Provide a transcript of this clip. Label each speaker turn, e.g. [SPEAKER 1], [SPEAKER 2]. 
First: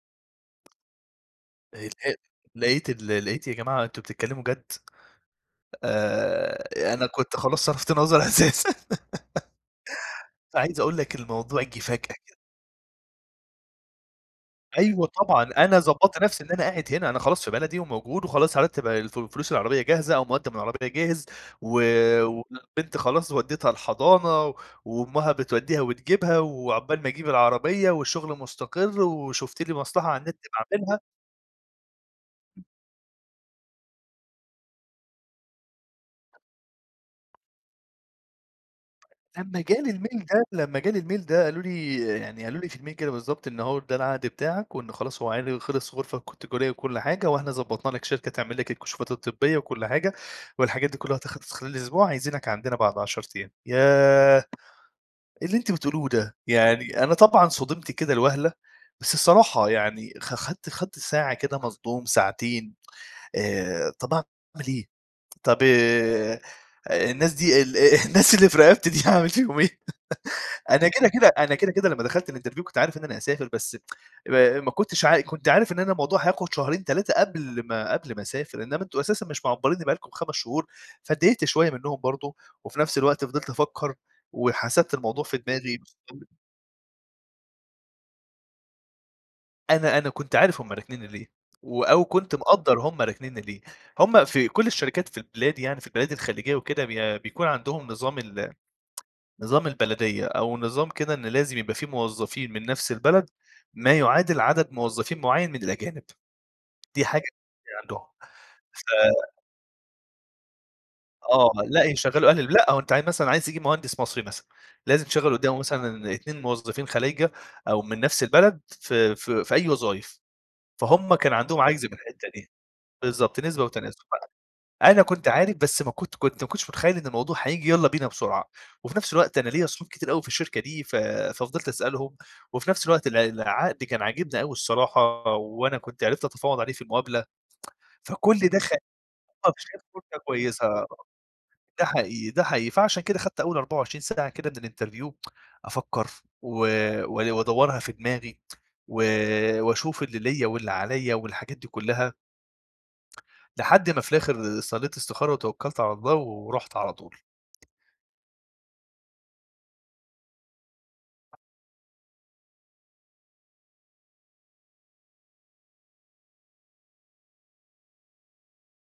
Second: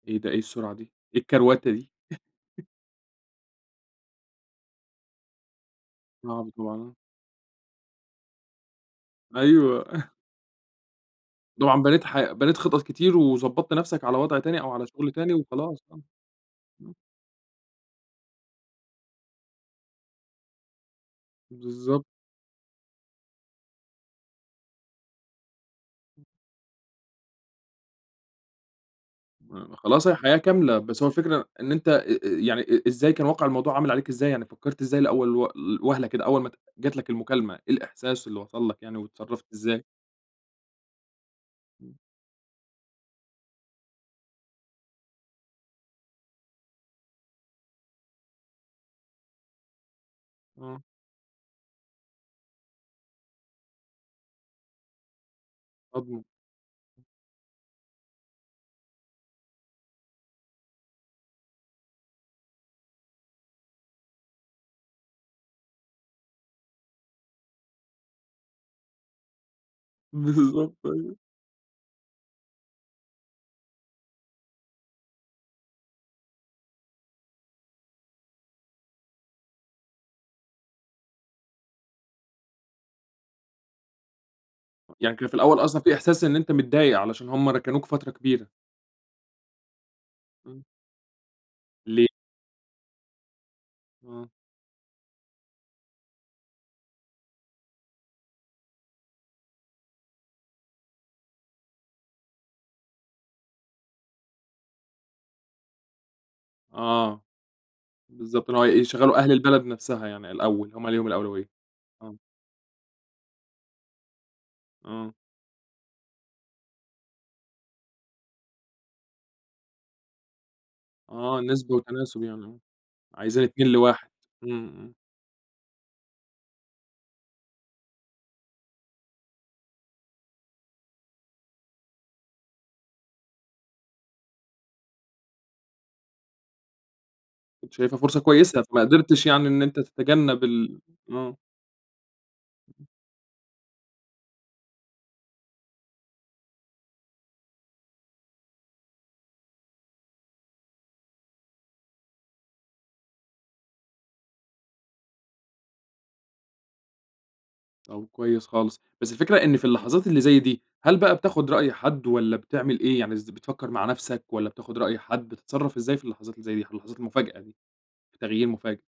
[SPEAKER 1] إيه ده، إيه السرعة دي؟ إيه الكروَتة دي؟
[SPEAKER 2] [unintelligible] -لقيت ال لقيت يا جماعة أنتم بتتكلموا جد؟
[SPEAKER 1] نَعَم
[SPEAKER 2] آآ
[SPEAKER 1] طبعًا.
[SPEAKER 2] أنا كنت خلاص صرفت نظر أساسًا.
[SPEAKER 1] أيوه.
[SPEAKER 2] فعايز أقول لك الموضوع جِه
[SPEAKER 1] طبعًا
[SPEAKER 2] فجأة
[SPEAKER 1] بنيت
[SPEAKER 2] كده.
[SPEAKER 1] ح بنيت خطط كتير وضبّطت نفْسك على وضع تاني، أو على
[SPEAKER 2] أيوه
[SPEAKER 1] شغل تاني
[SPEAKER 2] طبعًا أنا
[SPEAKER 1] وخلاص آه،
[SPEAKER 2] ضبّطت نفْسي إن أنا قاعد
[SPEAKER 1] إمم.
[SPEAKER 2] هنا، أنا خلاص في بلدي وموجود وخلاص هرتّب الفُ فلوس العربية جاهزة أو مُقدّم العربية جاهز، و
[SPEAKER 1] بالضبط.
[SPEAKER 2] والبنت خلاص ودّيتها الحضانة، وأمّها بتودّيها وتجيبها، وعقبال ما أجيب العربية والشغل مستقر،
[SPEAKER 1] م
[SPEAKER 2] وشُفت لي
[SPEAKER 1] ما
[SPEAKER 2] مصلحة
[SPEAKER 1] خلاص
[SPEAKER 2] على النت
[SPEAKER 1] الحياة كاملة،
[SPEAKER 2] باعملها
[SPEAKER 1] بس هو الفكرة إن أنت أ أ يعني أ إزاي كان واقع الموضوع عامل عليك إزاي؟ يعني فكّرت إزاي لأول و ل وهلة كده أول ما ات جات لك المكالمة، إيه الإحساس اللي وصل لك يعني، واتصرّفت
[SPEAKER 2] لمّا
[SPEAKER 1] إزاي؟
[SPEAKER 2] جالي الmail ده لمّا جالي الmail ده قالوا لي،
[SPEAKER 1] [unintelligible]
[SPEAKER 2] يعني قالوا لي في الmail كده بالضبط، إن هو ده العقد بتاعك، وإن خلاص هو عقدي خِلص غرفة ك تجارية وكلّ حاجة، وإحنا ضبّطنا لك شركة تعمل لك الكشوفات الطبية وكلّ حاجة،
[SPEAKER 1] آه.
[SPEAKER 2] والحاجات دي كُلّها هتخلص في خلال أسبوع، عايزينك عندنا بعد 10 أيام، ياه! إيه اللي أنتم بتقولوه
[SPEAKER 1] approve.
[SPEAKER 2] ده؟ يعني أنا طبعًا صُدمت كده لوهلة، بس الصراحة يعني خ خدت خدت ساعة كده مصدوم ساعتين، آآ طب أعمل إيه؟ طب آآ الناس دي ال الناس اللي في رقبتي دي هاعمل فيهم إيه؟
[SPEAKER 1] بالضبط،
[SPEAKER 2] أنا كده،
[SPEAKER 1] أيوه.
[SPEAKER 2] كده أنا كده، كده، لمّا دخلت الإنترفيو كنت عارف إن أنا هاسافر بس ما ما كُنتش عا كُنت عارف إن أنا الموضوع هياخد شهرين، 3 قبل ما قبل ما أسافر، إنّما أنتم أساسا مش معبّرينّي بقى لكم 5 شهور، فاتضايقت شوية منهم برضه، وفي نفْس الوقت فضلت أفَكّر وحسبت
[SPEAKER 1] يعني
[SPEAKER 2] الموضوع
[SPEAKER 1] كان في
[SPEAKER 2] في
[SPEAKER 1] الأول
[SPEAKER 2] دماغي
[SPEAKER 1] أصلًا في إحساس إن
[SPEAKER 2] [unintelligible]
[SPEAKER 1] أنت متضايق علشان هُم ركنوك فترة كبيرة؟
[SPEAKER 2] أنا أنا كنت عارف
[SPEAKER 1] إمم.
[SPEAKER 2] هُم راكنينّي ليه و أو
[SPEAKER 1] ليه؟
[SPEAKER 2] كنت مقدّر هُم راكنينّي ليه، هُم
[SPEAKER 1] آه.
[SPEAKER 2] في كلّ الشركات في البلاد يعني في البلاد الخليجية وكده بي بيكون عندهم نظام ال نظام البلدية، أو نظام كده إن لازم يبقى في موظّفين من نفْس البلد، ما يُعادل عدد موظّفين مُعيّن من الأجانب. دي حاجة
[SPEAKER 1] آه،
[SPEAKER 2] عندهم
[SPEAKER 1] بالضبط إن هو ي
[SPEAKER 2] ف
[SPEAKER 1] يشغّلوا أهل البلد نفْسها يعني الأول، هُم ليهم الأولوية.
[SPEAKER 2] آه، لأ
[SPEAKER 1] آه.
[SPEAKER 2] يشَغّلوا أهل الب لأ هو أنت عا مثلًا عايز تجيب مهندس مصري مثلًا، لازم
[SPEAKER 1] آه.
[SPEAKER 2] تشَغّل قُدّامه مثلًا ان اتنين موظّفين خلايجة أو من نفْس البلد في في في أي وظايف، فهُم كان
[SPEAKER 1] آه
[SPEAKER 2] عندهم
[SPEAKER 1] نسبة
[SPEAKER 2] عجز في
[SPEAKER 1] وتناسب
[SPEAKER 2] الحِتّة
[SPEAKER 1] يعني
[SPEAKER 2] دي،
[SPEAKER 1] آه،
[SPEAKER 2] بالضبط،
[SPEAKER 1] عايزين
[SPEAKER 2] نسبة
[SPEAKER 1] 2
[SPEAKER 2] وتناسب،
[SPEAKER 1] ل1، إمم، إمم.
[SPEAKER 2] أنا كنت عارف بس ما كنت كنت ما كنتش متخيّل إن الموضوع هييجي يالّا بينا بسرعة، وفي نفْس الوقت أنا ليَّ صحاب كتير أوي في الشركة دي ف ففضِلت أسألهم، وفي نفْس الوقت الع العقد كان عاجبني أوي الصراحة وأنا كنت عِرفت أتفاوض عليه في المقابلة،
[SPEAKER 1] كُنت شايفها فرصة
[SPEAKER 2] فكلّ ده
[SPEAKER 1] كويسة،
[SPEAKER 2] خ
[SPEAKER 1] فما قِدرتِش يعني
[SPEAKER 2] آه
[SPEAKER 1] إن أنت
[SPEAKER 2] وشايفها فرصة
[SPEAKER 1] تتجنب
[SPEAKER 2] كويسة
[SPEAKER 1] ال
[SPEAKER 2] آه،
[SPEAKER 1] آه.
[SPEAKER 2] ده حقيقي، ده حقيقي، فعشان كده خدت أول 24 ساعة كده من الإنترفيو، أفكّر و و وأدوّرها في دماغي و وأشوف اللي ليَّ واللي عليَّ والحاجات دي كَلّها لحد ما في الآخر صلّيت إستخارة وتوكّلت على الله ورُحت على طول.
[SPEAKER 1] طب كويس خالص، بس الفكرة إن في اللحظات اللي زي دي، هل بقى بتاخد رأي حد والّا بتعمل إيه؟ يعني إز بتفكّر مع نفْسك والّا بتاخد رأي حد، بتتصرّف إزاي في اللحظات اللي زي دي؟ ح لحظات مفاجأة دي، تغيير مفاجئ.